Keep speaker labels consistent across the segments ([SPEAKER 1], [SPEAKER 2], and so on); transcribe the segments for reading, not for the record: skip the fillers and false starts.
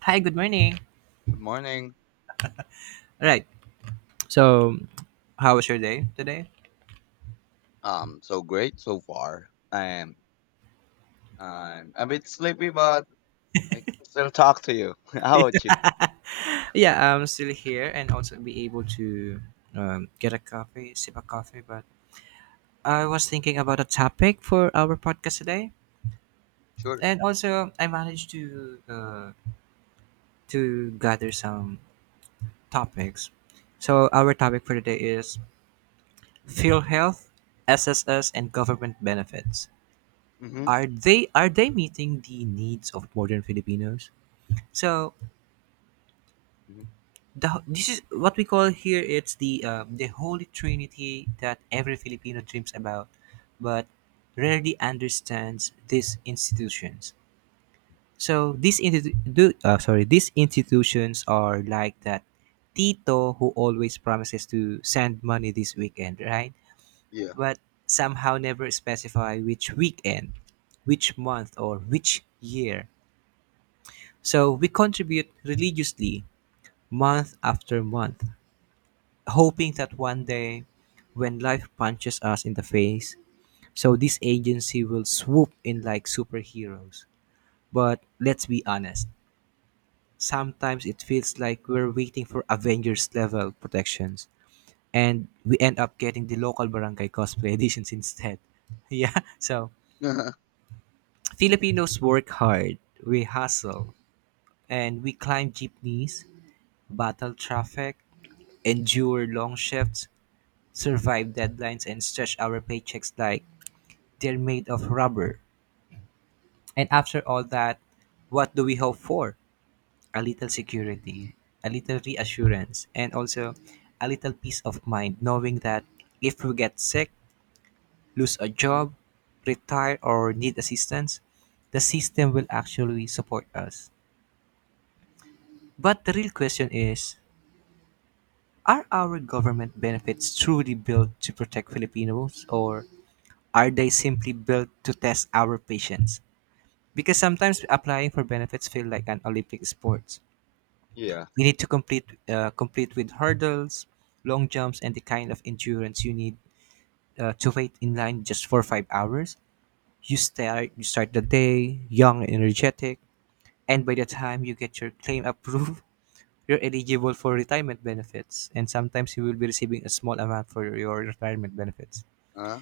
[SPEAKER 1] Hi, good morning.
[SPEAKER 2] Good morning.
[SPEAKER 1] Right. So, how was your day today?
[SPEAKER 2] So great so far. I'm a bit sleepy, but I can still talk to you. How about you?
[SPEAKER 1] Yeah, I'm still here and also be able to get a coffee, sip a coffee. But I was thinking about a topic for our podcast today,
[SPEAKER 2] Sure.
[SPEAKER 1] and also I managed to gather some topics. So our topic for today is field health, SSS, and government benefits.
[SPEAKER 2] Mm-hmm.
[SPEAKER 1] Are they meeting the needs of modern Filipinos? So
[SPEAKER 2] Hmm.
[SPEAKER 1] the this is what we call here. It's the holy trinity that every Filipino dreams about, but rarely understands these institutions. So these institutions are like that tito who always promises to send money this weekend, right?
[SPEAKER 2] Yeah.
[SPEAKER 1] But somehow never specify which weekend, which month, or which year. So we contribute religiously, month after month, hoping that one day, when life punches us in the face, so this agency will swoop in like superheroes. But let's be honest, sometimes it feels like we're waiting for Avengers level protections, and we end up getting the local barangay cosplay editions instead. Yeah, so
[SPEAKER 2] Mhm.
[SPEAKER 1] Filipinos work hard. We hustle, and we climb jeepneys, battle traffic, endure long shifts, survive deadlines, and stretch our paychecks like they're made of rubber. And after all that, what do we hope for? A little security, a little reassurance, and also a little peace of mind, knowing that if we get sick, lose a job, retire, or need assistance, the system will actually support us. But the real question is, are our government benefits truly built to protect Filipinos, or are they simply built to test our patience? Because sometimes applying for benefits feel like an Olympic sport.
[SPEAKER 2] Yeah.
[SPEAKER 1] You need to complete with hurdles, long jumps, and the kind of endurance you need to wait in line just for 5 hours. You start the day young and energetic, and by the time you get your claim approved, you're eligible for retirement benefits, and sometimes you will be receiving a small amount for your retirement benefits.
[SPEAKER 2] Uh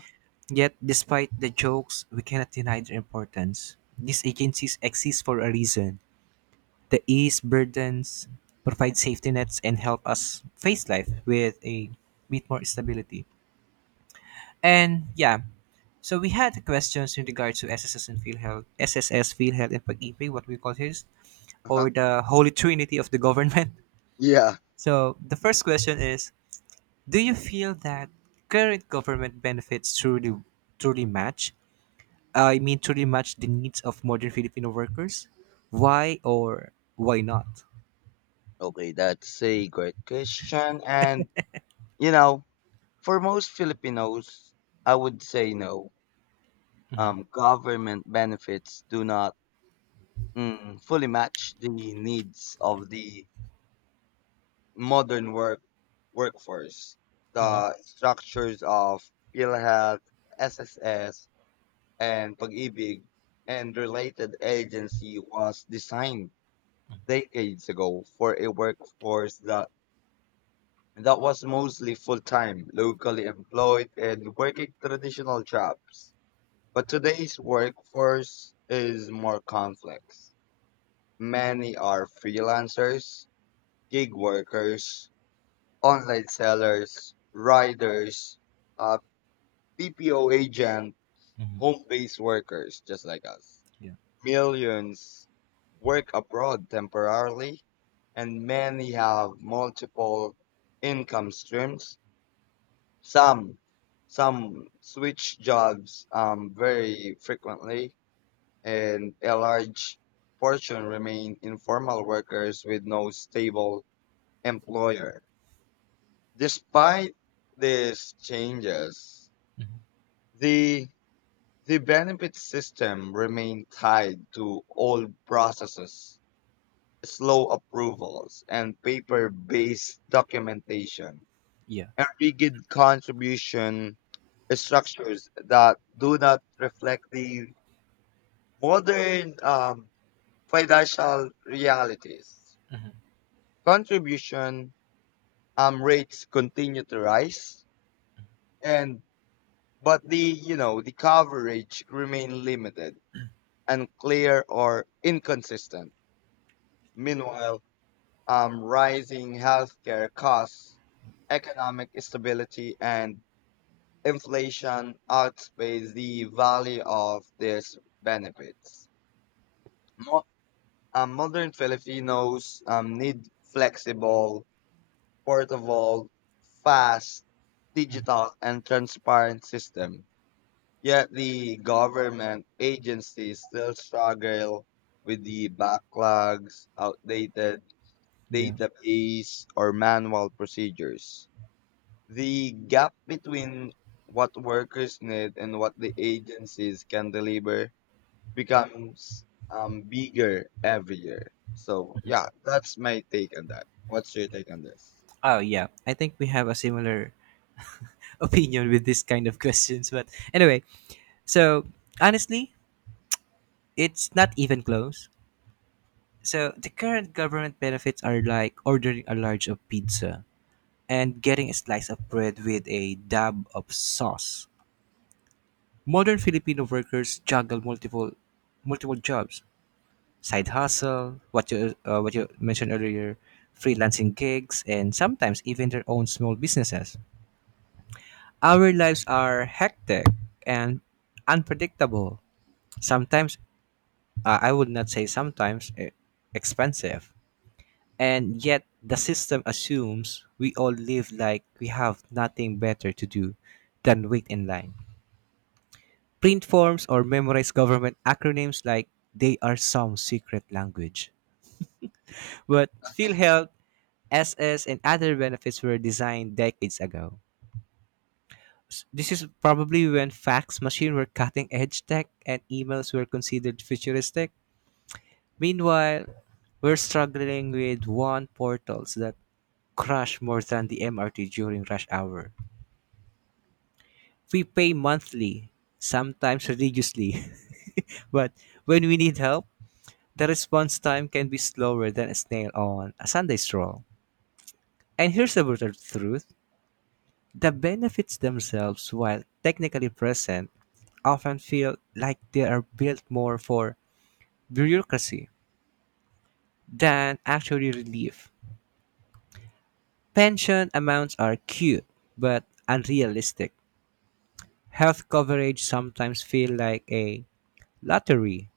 [SPEAKER 1] Yet, despite the jokes, we cannot deny their importance. These agencies exist for a reason. The ease burdens, provide safety nets, and help us face life with a bit more stability. And yeah, so we had questions in regards to SSS and PhilHealth, SSS, PhilHealth, and Pag-ibig, what we call this, or
[SPEAKER 2] huh.
[SPEAKER 1] the holy trinity of the government.
[SPEAKER 2] Yeah.
[SPEAKER 1] So the first question is, do you feel that current government benefits truly match? I mean, truly match the needs of modern Filipino workers? Why or why not?
[SPEAKER 2] Okay, that's a great question, and you know, for most Filipinos, I would say no. Government benefits do not fully match the needs of the modern workforce. The structures of PhilHealth, SSS, and Pag-ibig and related agency was designed decades ago for a workforce that was mostly full-time, locally employed, and working traditional jobs. But today's workforce is more complex. Many are freelancers, gig workers, online sellers, riders, uh, PPO agent,
[SPEAKER 1] Mhm.
[SPEAKER 2] home-based workers just like us.
[SPEAKER 1] Yeah,
[SPEAKER 2] Millions work abroad temporarily, and many have multiple income streams. Some some switch jobs very frequently, and a large portion remain informal workers with no stable employer. Despite these changes, the the benefit system remained tied to old processes, slow approvals, and paper-based documentation,
[SPEAKER 1] yeah,
[SPEAKER 2] and rigid contribution structures that do not reflect the modern financial realities. Contribution rates continue to rise, and but the you know the coverage remained limited, unclear, or inconsistent. Meanwhile, rising healthcare costs, economic instability, and inflation outpace the value of these benefits. Mo- Modern Filipinos need flexible, portable, fast, digital, and transparent system. Yet the government agencies still struggle with the backlogs, outdated
[SPEAKER 1] yeah.
[SPEAKER 2] database, or manual procedures. The gap between what workers need and what the agencies can deliver becomes bigger every year. So, yeah, that's my take on that. What's your take on this?
[SPEAKER 1] Oh yeah, I think we have a similar opinion with this kind of questions. But anyway, so honestly, it's not even close. So the current government benefits are like ordering a large of pizza and getting a slice of bread with a dab of sauce. Modern Filipino workers juggle multiple jobs, side hustle, what you mentioned earlier, freelancing gigs, and sometimes even their own small businesses. Our lives are hectic and unpredictable. Sometimes, I would not say sometimes, eh, expensive. And yet, the system assumes we all live like we have nothing better to do than wait in line, print forms, or memorize government acronyms like they are some secret language. But PhilHealth, SS, and other benefits were designed decades ago. This is probably when fax machines were cutting edge tech and emails were considered futuristic. Meanwhile, we're struggling with one portals that crash more than the MRT during rush hour. We pay monthly, sometimes religiously, but when we need help, the response time can be slower than a snail on a Sunday stroll. And here's the brutal truth. The benefits themselves, while technically present, often feel like they are built more for bureaucracy than actually relief. Pension amounts are cute but unrealistic. Health coverage sometimes feel like a lottery.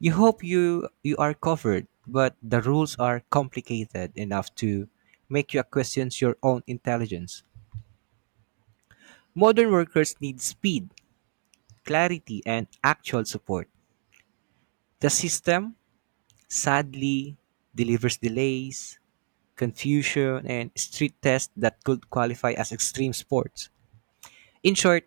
[SPEAKER 1] You hope you are covered, but the rules are complicated enough to make you question your own intelligence. Modern workers need speed, clarity, and actual support. The system, sadly, delivers delays, confusion, and street tests that could qualify as extreme sports. In short,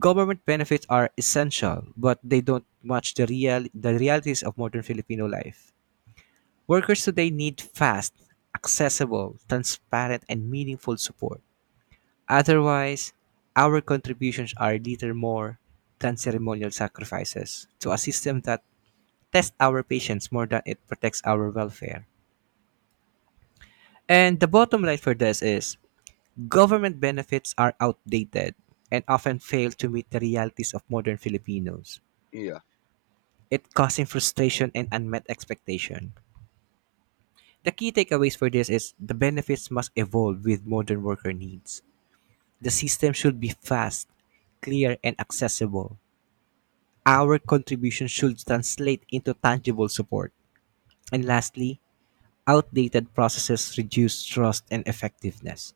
[SPEAKER 1] government benefits are essential, but they don't match the realities of modern Filipino life. Workers today need fast, accessible, transparent, and meaningful support. Otherwise, our contributions are little more than ceremonial sacrifices to a system that tests our patience more than it protects our welfare. And the bottom line for this is, government benefits are outdated and often fail to meet the realities of modern Filipinos,
[SPEAKER 2] Yeah.
[SPEAKER 1] it causing frustration and unmet expectation. The key takeaways for this is the benefits must evolve with modern worker needs. The system should be fast, clear, and accessible. Our contribution should translate into tangible support. And lastly, outdated processes reduce trust and effectiveness.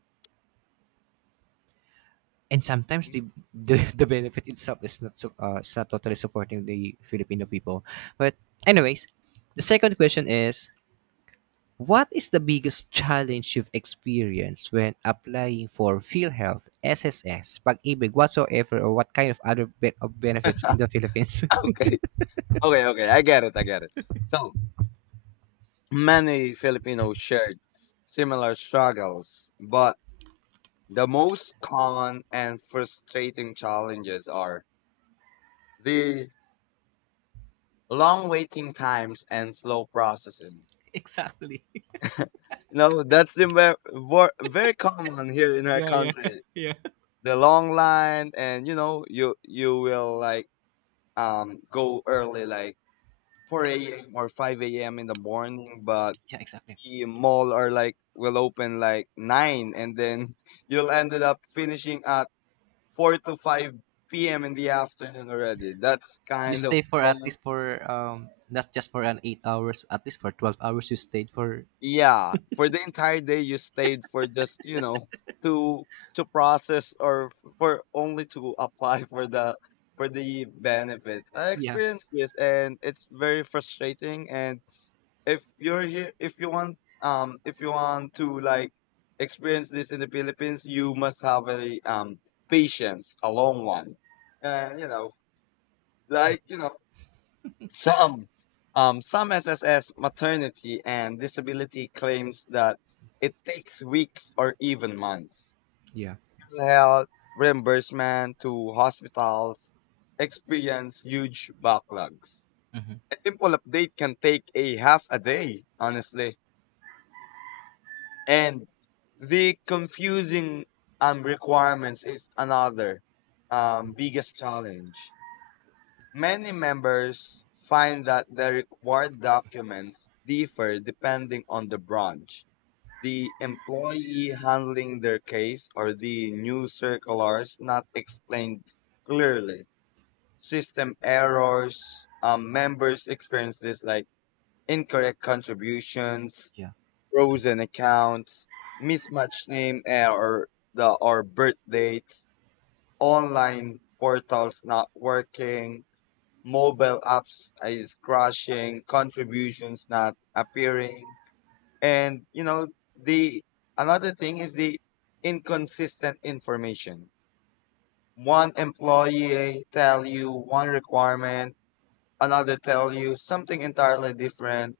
[SPEAKER 1] And sometimes the benefit itself is not so, it's not totally supporting the Filipino people. But anyways, the second question is, what is the biggest challenge you've experienced when applying for PhilHealth, SSS, Pag-ibig, whatsoever, or what kind of other be- of benefits in the Philippines?
[SPEAKER 2] Okay. Okay. Okay. I get it. I get it. So, many Filipinos shared similar struggles, but the most common and frustrating challenges are the long waiting times and slow processing.
[SPEAKER 1] Exactly.
[SPEAKER 2] You know, that's the very common here in our
[SPEAKER 1] Yeah, yeah,
[SPEAKER 2] country.
[SPEAKER 1] yeah.
[SPEAKER 2] The long line, and you know, you will like go early, like 4 a.m. or 5 a.m. in the morning, but
[SPEAKER 1] Yeah, exactly.
[SPEAKER 2] the mall are like will open like nine, and then you'll ended up finishing at 4 to 5 p.m. in the afternoon already. That's
[SPEAKER 1] You
[SPEAKER 2] kind of
[SPEAKER 1] stay for at
[SPEAKER 2] long.
[SPEAKER 1] least for not just for an 8 hours, at least for 12 hours you stayed for.
[SPEAKER 2] Yeah, for the entire day you stayed for just you know to to process or for only to apply for the benefits. I
[SPEAKER 1] Yeah.
[SPEAKER 2] experienced this and it's very frustrating. And if you're here, if you want to like experience this in the Philippines, you must have a patience, a long one. And you know, like you know some some SSS maternity and disability claims that it takes weeks or even months.
[SPEAKER 1] Yeah.
[SPEAKER 2] Health reimbursement to hospitals experience huge backlogs.
[SPEAKER 1] Hmm.
[SPEAKER 2] A simple update can take a half a day, honestly. And the confusing requirements is another biggest challenge. Many members find that the required documents differ depending on the branch, the employee handling their case, or the new circulars not explained clearly. System errors, members experience this like incorrect contributions,
[SPEAKER 1] Yeah.
[SPEAKER 2] frozen accounts, mismatched name, or the or birth dates, online portals not working, mobile apps is crashing, contributions not appearing, and you know the another thing is the inconsistent information. One employee tell you one requirement, another tell you something entirely different.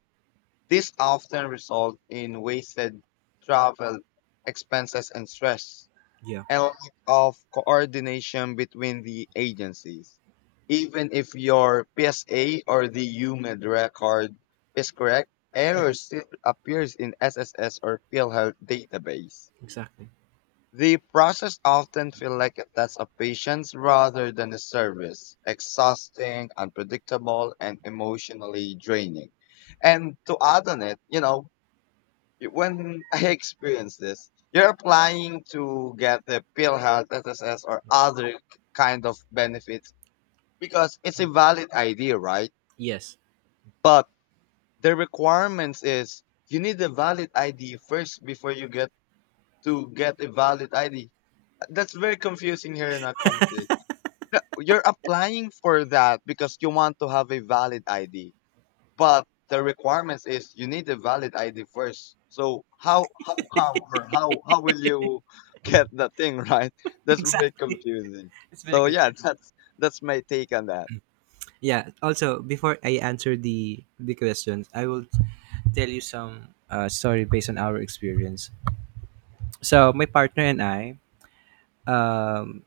[SPEAKER 2] This often results in wasted travel expenses and stress,
[SPEAKER 1] Yeah.
[SPEAKER 2] and lack of coordination between the agencies. Even if your PSA or the UMED record is correct, error still appears in SSS or PhilHealth database.
[SPEAKER 1] Exactly.
[SPEAKER 2] The process often feels like a test of patience rather than a service, exhausting, unpredictable, and emotionally draining. And to add on it, you know, when I experienced this, you're applying to get the PhilHealth, SSS, or other kind of benefits because it's a valid ID, right?
[SPEAKER 1] Yes.
[SPEAKER 2] But the requirements is you need a valid ID first before you get a valid ID. That's very confusing here in our country. You're applying for that because you want to have a valid ID. But the requirements is you need a valid ID first. So how come, or how will you get the thing, right? That's really
[SPEAKER 1] Exactly.
[SPEAKER 2] confusing.
[SPEAKER 1] It's very
[SPEAKER 2] So
[SPEAKER 1] good.
[SPEAKER 2] yeah, that's my take on that.
[SPEAKER 1] Yeah. Also, before I answer the questions, I will tell you some story based on our experience. So my partner and I, um,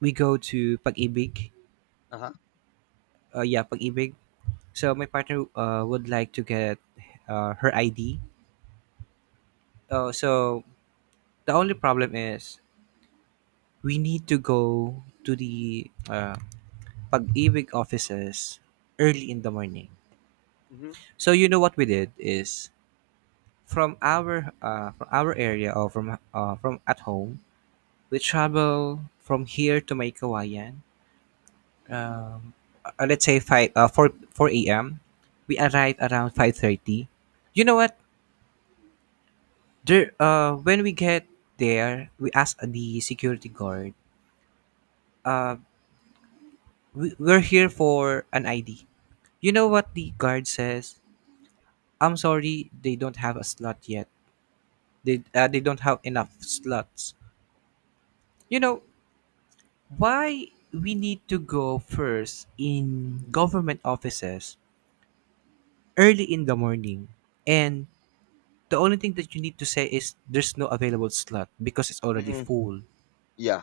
[SPEAKER 1] we go to Pag-ibig.
[SPEAKER 2] Uh huh.
[SPEAKER 1] Yeah, Pag-ibig. So my partner would like to get her ID. So the only problem is we need to go to the Pag-ibig offices early in the morning.
[SPEAKER 2] Hmm.
[SPEAKER 1] So you know what we did is, from our area, or from at home, we travel from here to my kawayan, um, let's say 5 4 a.m. We arrive around 5:30. You know what, there, when we get there, we ask the security guard, uh, we're here for an ID. You know what the guard says? I'm sorry, they don't have a slot yet. They don't have enough slots. You know why we need to go first in government offices early in the morning? And the only thing that you need to say is, there's no available slot because it's already
[SPEAKER 2] Hmm.
[SPEAKER 1] full.
[SPEAKER 2] Yeah.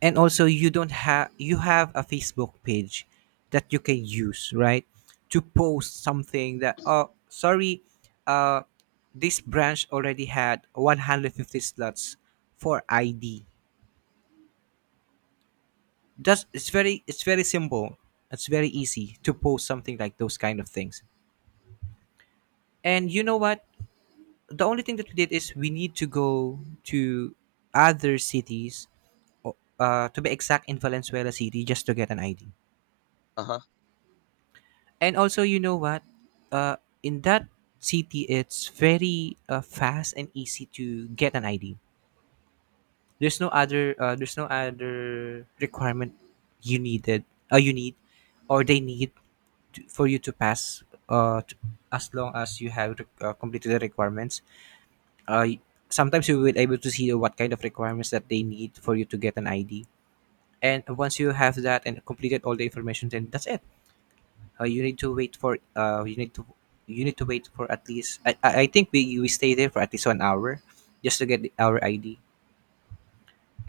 [SPEAKER 1] And also, you don't have, you have a Facebook page that you can use, right? To post something, that oh sorry, uh this branch already had 150 slots for ID. Just, it's very simple. It's very easy to post something like those kind of things. And you know what, the only thing that we did is we need to go to other cities, to be exact, in Valenzuela City, just to get an ID.
[SPEAKER 2] Uh huh.
[SPEAKER 1] And also, you know what, uh, in that city it's very fast and easy to get an ID. There's no other requirement you needed. You need, or they need to, for you to pass, t as long as you have completed the requirements. uh, y- Sometimes you will able to see what kind of requirements that they need for you to get an ID. And once you have that and completed all the information, then that's it. You need to wait for you need to wait for at least, I think we stay there for at least 1 hour, just to get our ID.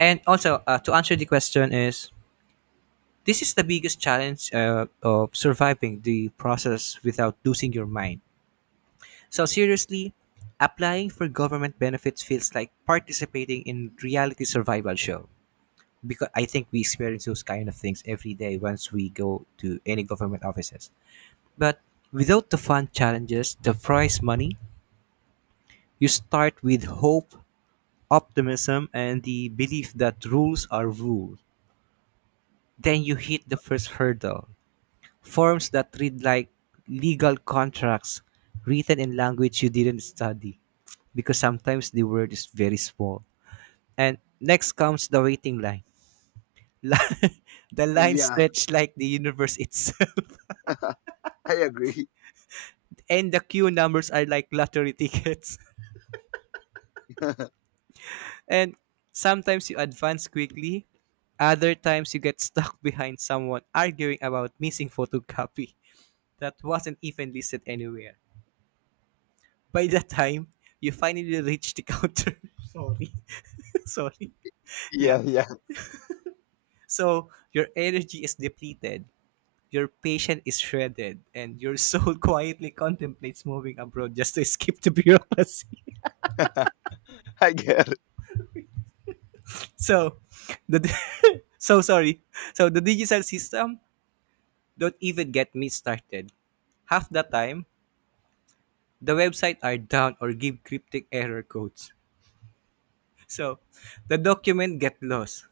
[SPEAKER 1] And also, to answer the question is, this is the biggest challenge, of surviving the process without losing your mind. So seriously, applying for government benefits feels like participating in reality survival show, because I think we experience those kind of things every day once we go to any government offices. But without the fun challenges, the prize money, you start with hope, optimism, and the belief that rules are rules. Then you hit the first hurdle. Forms that read like legal contracts, written in language you didn't study, because sometimes the word is very small. And next comes the waiting line. Li- the line
[SPEAKER 2] Yeah,
[SPEAKER 1] stretched like the universe itself.
[SPEAKER 2] I agree.
[SPEAKER 1] And the queue numbers are like lottery tickets. And sometimes you advance quickly, other times you get stuck behind someone arguing about missing photocopy that wasn't even listed anywhere. By the time you finally reach the counter. Sorry. sorry, yeah,
[SPEAKER 2] Yeah. Yeah.
[SPEAKER 1] so your energy is depleted, your patience is shredded, and your soul quietly contemplates moving abroad just to escape the bureaucracy.
[SPEAKER 2] I get it.
[SPEAKER 1] so the di- so sorry So the digital system, don't even get me started. Half the time the website are down or give cryptic error codes, so the document get lost.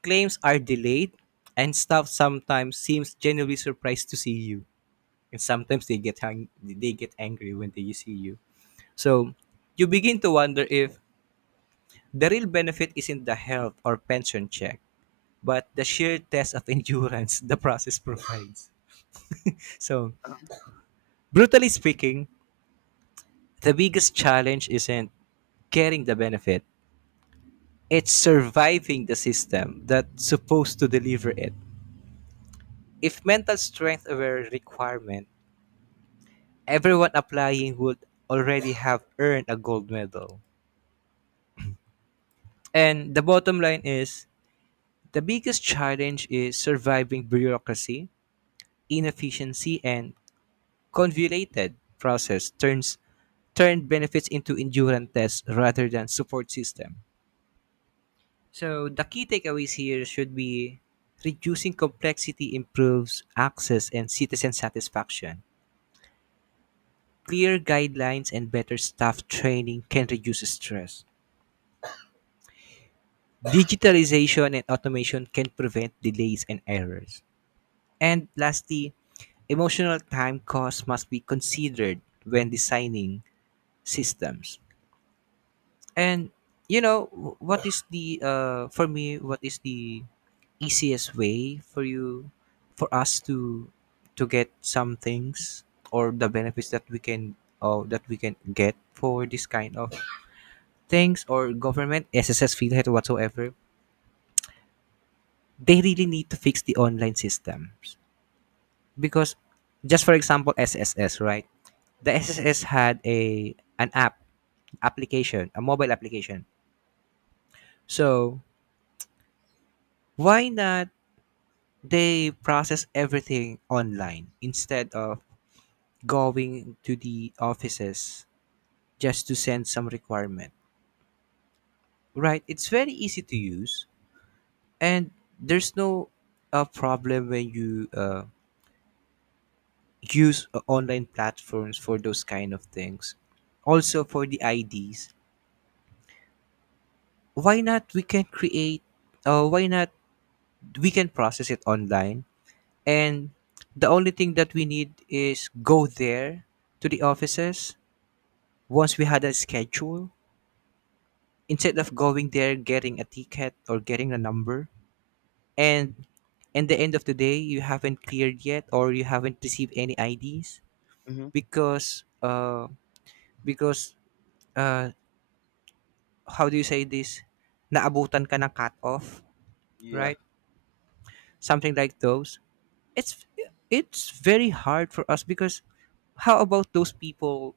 [SPEAKER 1] Claims are delayed, and staff sometimes seems genuinely surprised to see you, and sometimes they get angry when they see you. So you begin to wonder if the real benefit isn't the health or pension check, but the sheer test of endurance the process provides. So, brutally speaking, the biggest challenge isn't getting the benefit, it's surviving the system that's supposed to deliver it. If mental strength were a requirement, everyone applying would already have earned a gold medal. And the bottom line is the biggest challenge is surviving bureaucracy, inefficiency, and convoluted process turns turned benefits into endurance tests rather than support system. So the key takeaways here should be reducing complexity improves access and citizen satisfaction. Clear guidelines and better staff training can reduce stress. Digitalization and automation can prevent delays and errors. And lastly, emotional time cost must be considered when designing systems. And what is the for me, what is the easiest way for you, for us to get some things or the benefits that we can, or that we can get for this kind of things or government SSS feel whatsoever? They really need to fix the online systems, because just for example SSS, right, the SSS had a an app, application, a mobile application. So why not they process everything online instead of going to the offices just to send some requirement, right? It's very easy to use, and there's no problem when you use online platforms for those kind of things. Also for the IDs, why not we can create, why not we can process it online, and the only thing that we need is go there to the offices once we had a schedule, instead of going there getting a ticket or getting a number, and in the end of the day you haven't cleared yet or you haven't received any IDs,
[SPEAKER 2] Hmm.
[SPEAKER 1] because because uh how do you say this? Naabutan ka ng cut-off,
[SPEAKER 2] Yeah,
[SPEAKER 1] right? Something like those. It's it's very hard for us because how about those people?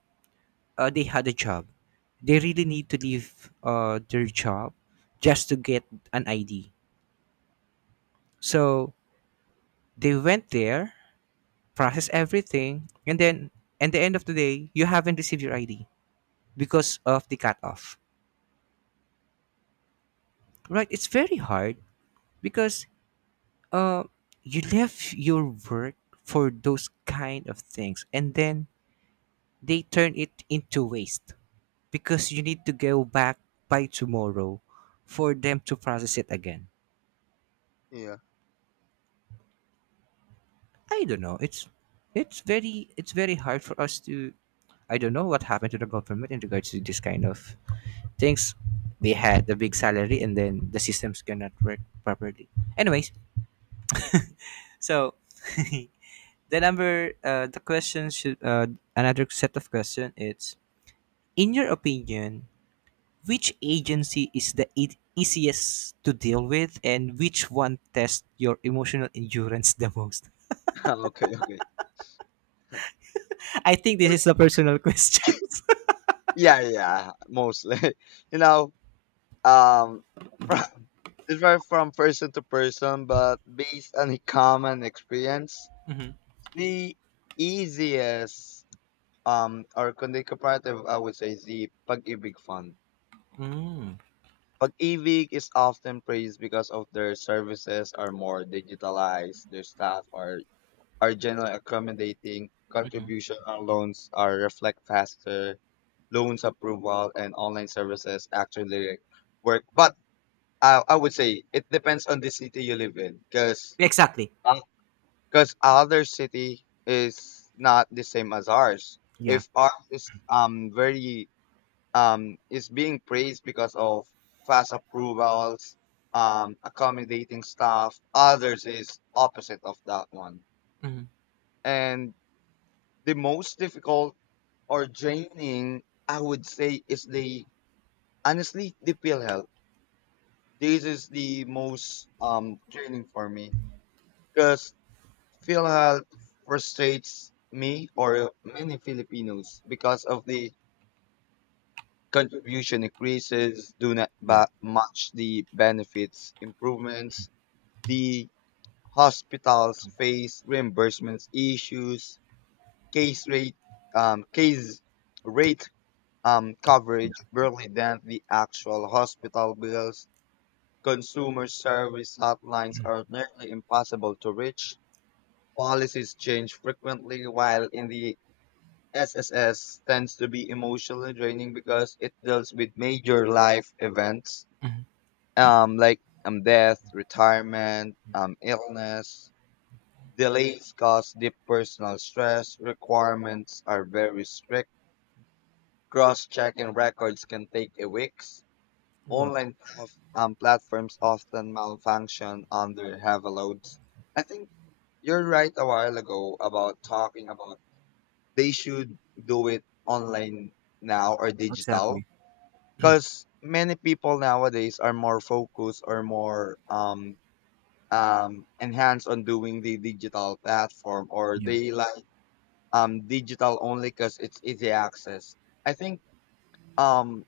[SPEAKER 1] They had a job. They really need to leave their job just to get an ID. So they went there, process everything, and then at the end of the day, you haven't received your ID because of the cut-off, right? It's very hard because uh, you left your work for those kind of things and then they turn it into waste because you need to go back by tomorrow for them to process it again.
[SPEAKER 2] yeah.
[SPEAKER 1] I don't know, it's it's very hard for us to, I don't know what happened to the government in regards to this kind of things. They had a big salary and then the systems cannot work properly. Anyways, so the question should another set of question, it's: in your opinion, which agency is the easiest to deal with and which one tests your emotional endurance the most?
[SPEAKER 2] Okay. Okay.
[SPEAKER 1] I think this
[SPEAKER 2] Or
[SPEAKER 1] is a personal question.
[SPEAKER 2] yeah. Yeah. Mostly. You know. um from differ from person to person, but based on a common experience,
[SPEAKER 1] Mm-hmm.
[SPEAKER 2] the easiest or kung di comparative, I would say, is the Pag-ibig fund.
[SPEAKER 1] Mm-hmm.
[SPEAKER 2] Pag-ibig is often praised because of their services are more digitalized, their staff are generally accommodating, contribution on loans are reflect faster, loans approval and online services actually work. But I would say it depends on the city you live in, because
[SPEAKER 1] Exactly.
[SPEAKER 2] other city is not the same as ours.
[SPEAKER 1] Yeah.
[SPEAKER 2] If ours is very is being praised because of fast approvals, accommodating staff, others is opposite of that one.
[SPEAKER 1] Mm-hmm.
[SPEAKER 2] And the most difficult or draining, I would say, is the honestly, the pill health. This is the most draining for me because PhilHealth frustrates me or many Filipinos because of the contribution increases do not
[SPEAKER 1] Yeah.
[SPEAKER 2] match the benefits improvements. The hospitals face reimbursements issues, case rate, case rate coverage barely than the actual hospital bills. Consumer service hotlines are nearly impossible to reach. Policies change frequently, while in the SSS tends to be emotionally draining because it deals with major life events, like death, retirement, illness. Delays cause deep personal stress. Requirements are very strict. Cross-checking records can take a weeks.
[SPEAKER 1] Well,
[SPEAKER 2] Online platforms often malfunction under heavy loads. I think you're right a while ago about talking about they should do it online now or
[SPEAKER 1] exactly.
[SPEAKER 2] digital because many people nowadays are more focused or more enhanced on doing the digital platform, or
[SPEAKER 1] Yeah.
[SPEAKER 2] they like digital only because it's easy access. I think um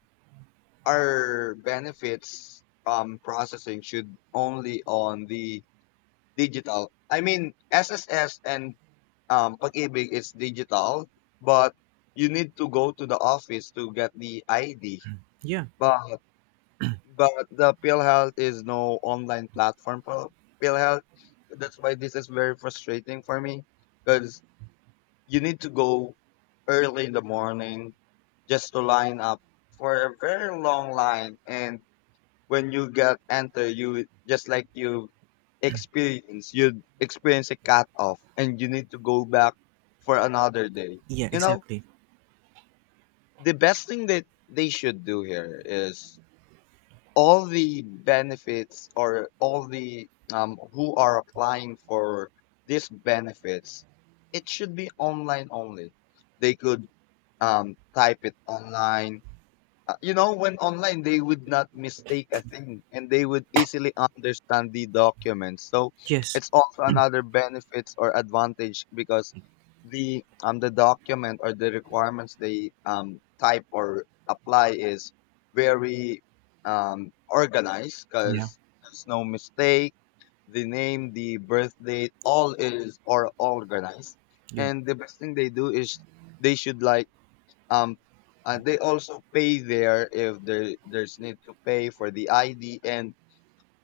[SPEAKER 2] our benefits processing should only on the digital. I mean, SSS and Pag-ibig is digital, but you need to go to the office to get the ID.
[SPEAKER 1] Yeah.
[SPEAKER 2] But but the PhilHealth is no online platform for PhilHealth. That's why this is very frustrating for me because you need to go early in the morning just to line up for a very long line. And when you get enter, you just like you experience a cut off, and you need to go back for another day.
[SPEAKER 1] Yeah,
[SPEAKER 2] You know,
[SPEAKER 1] exactly.
[SPEAKER 2] the best thing that they should do here is all the benefits or all the who are applying for these benefits, it should be online only. They could type it online. You know, when online, they would not mistake a thing, and they would easily understand the documents. So
[SPEAKER 1] Yes.
[SPEAKER 2] it's also another benefits or advantage because the document or the requirements they type or apply is very organized
[SPEAKER 1] Yeah.
[SPEAKER 2] because there's no mistake. The name, the birth date, all is or organized.
[SPEAKER 1] Yeah.
[SPEAKER 2] And the best thing they do is they should like um they also pay there if there's need to pay for the ID, and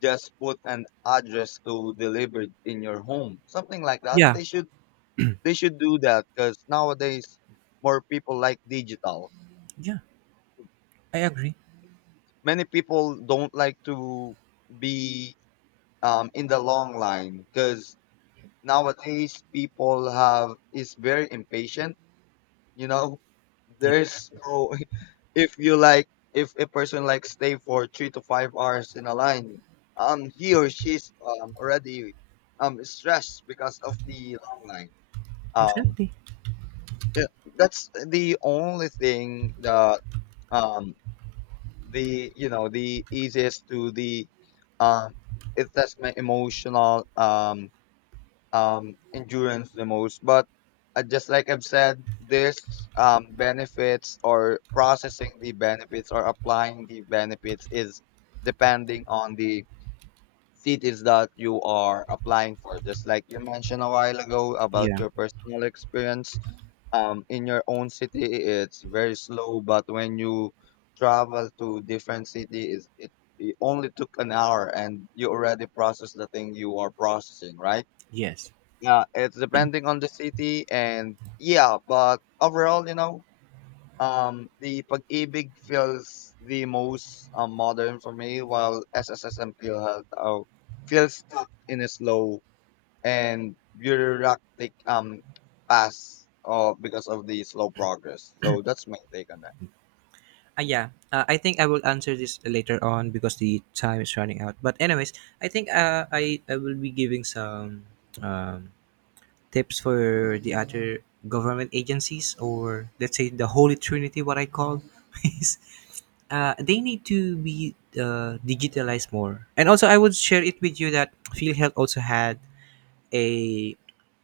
[SPEAKER 2] just put an address to deliver it in your home, something like that.
[SPEAKER 1] Yeah.
[SPEAKER 2] They should do that because nowadays more people like digital.
[SPEAKER 1] Yeah, I agree.
[SPEAKER 2] Many people don't like to be in the long line because nowadays people have is very impatient, you know,
[SPEAKER 1] Yeah.
[SPEAKER 2] there's no. if you like if a person like stay for 3 to 5 hours in a line, he or she's already stressed because of the long line. um
[SPEAKER 1] Exactly.
[SPEAKER 2] yeah, that's the only thing that um the you know the easiest to the um it that's my emotional endurance the most. But just like I've said, this benefits or processing the benefits or applying the benefits is depending on the cities that you are applying for. Just like you mentioned a while ago about
[SPEAKER 1] Yeah.
[SPEAKER 2] your personal experience in your own city, it's very slow. But when you travel to different cities, it only took an hour and you already processed the thing you are processing, right?
[SPEAKER 1] Yes.
[SPEAKER 2] Yeah, it's depending on the city, and yeah, but overall, you know, the Pag-ibig feels the most modern for me, while SSS and PhilHealth are, feel stuck in a slow and bureaucratic pass or because of the slow progress. So that's my take on that.
[SPEAKER 1] Yeah, I think I will answer this later on because the time is running out. But anyways, I think I will be giving some um, tips for the other government agencies, or let's say the Holy Trinity, what I call is they need to be digitalized more. And also, I would share it with you that PhilHealth also had a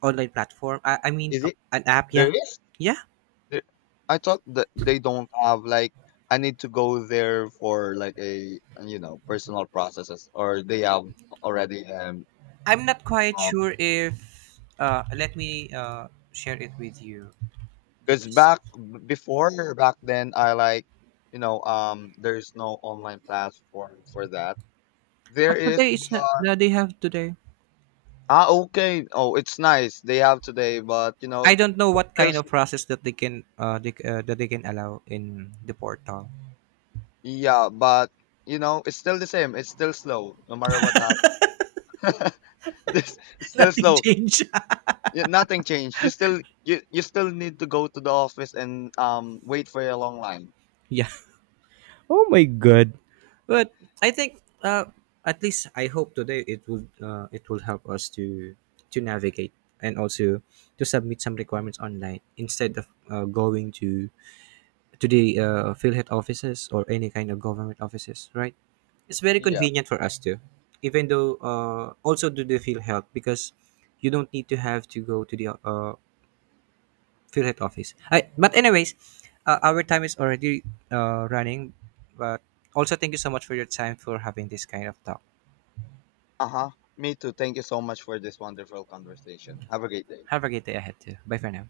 [SPEAKER 1] online platform.
[SPEAKER 2] Is it
[SPEAKER 1] An app.
[SPEAKER 2] there
[SPEAKER 1] Yeah,
[SPEAKER 2] is.
[SPEAKER 1] yeah.
[SPEAKER 2] They- I thought that they don't have like, I need to go there for like a you know personal processes, or they have already
[SPEAKER 1] I'm not quite
[SPEAKER 2] um
[SPEAKER 1] sure if let me share it with you.
[SPEAKER 2] because
[SPEAKER 1] This,
[SPEAKER 2] back before back then I like you know there's no online platform for that. There
[SPEAKER 1] but
[SPEAKER 2] is,
[SPEAKER 1] today is not
[SPEAKER 2] but
[SPEAKER 1] that they have today.
[SPEAKER 2] ah, okay. Oh, it's nice they have today, but you know
[SPEAKER 1] I don't know what
[SPEAKER 2] still
[SPEAKER 1] kind of process that they can that they can allow in the portal.
[SPEAKER 2] yeah, but you know it's still the same, it's still slow no matter what happens. This it's still
[SPEAKER 1] Nothing
[SPEAKER 2] slow.
[SPEAKER 1] changed.
[SPEAKER 2] Yeah, nothing changed. You still you still need to go to the office and wait for a long line.
[SPEAKER 1] Yeah, oh my god. But I think at least I hope today it would it will help us to navigate and also to submit some requirements online instead of going to the field head offices or any kind of government offices, right? It's very
[SPEAKER 2] Yeah.
[SPEAKER 1] convenient for us too, even though also do the field health because you don't need to have to go to the field health office. But anyways, our time is already running. But also thank you so much for your time for having this kind of talk.
[SPEAKER 2] Uh-huh. Me too. Thank you so much for this wonderful conversation. Have a great day.
[SPEAKER 1] Have a great day ahead too. Bye for now.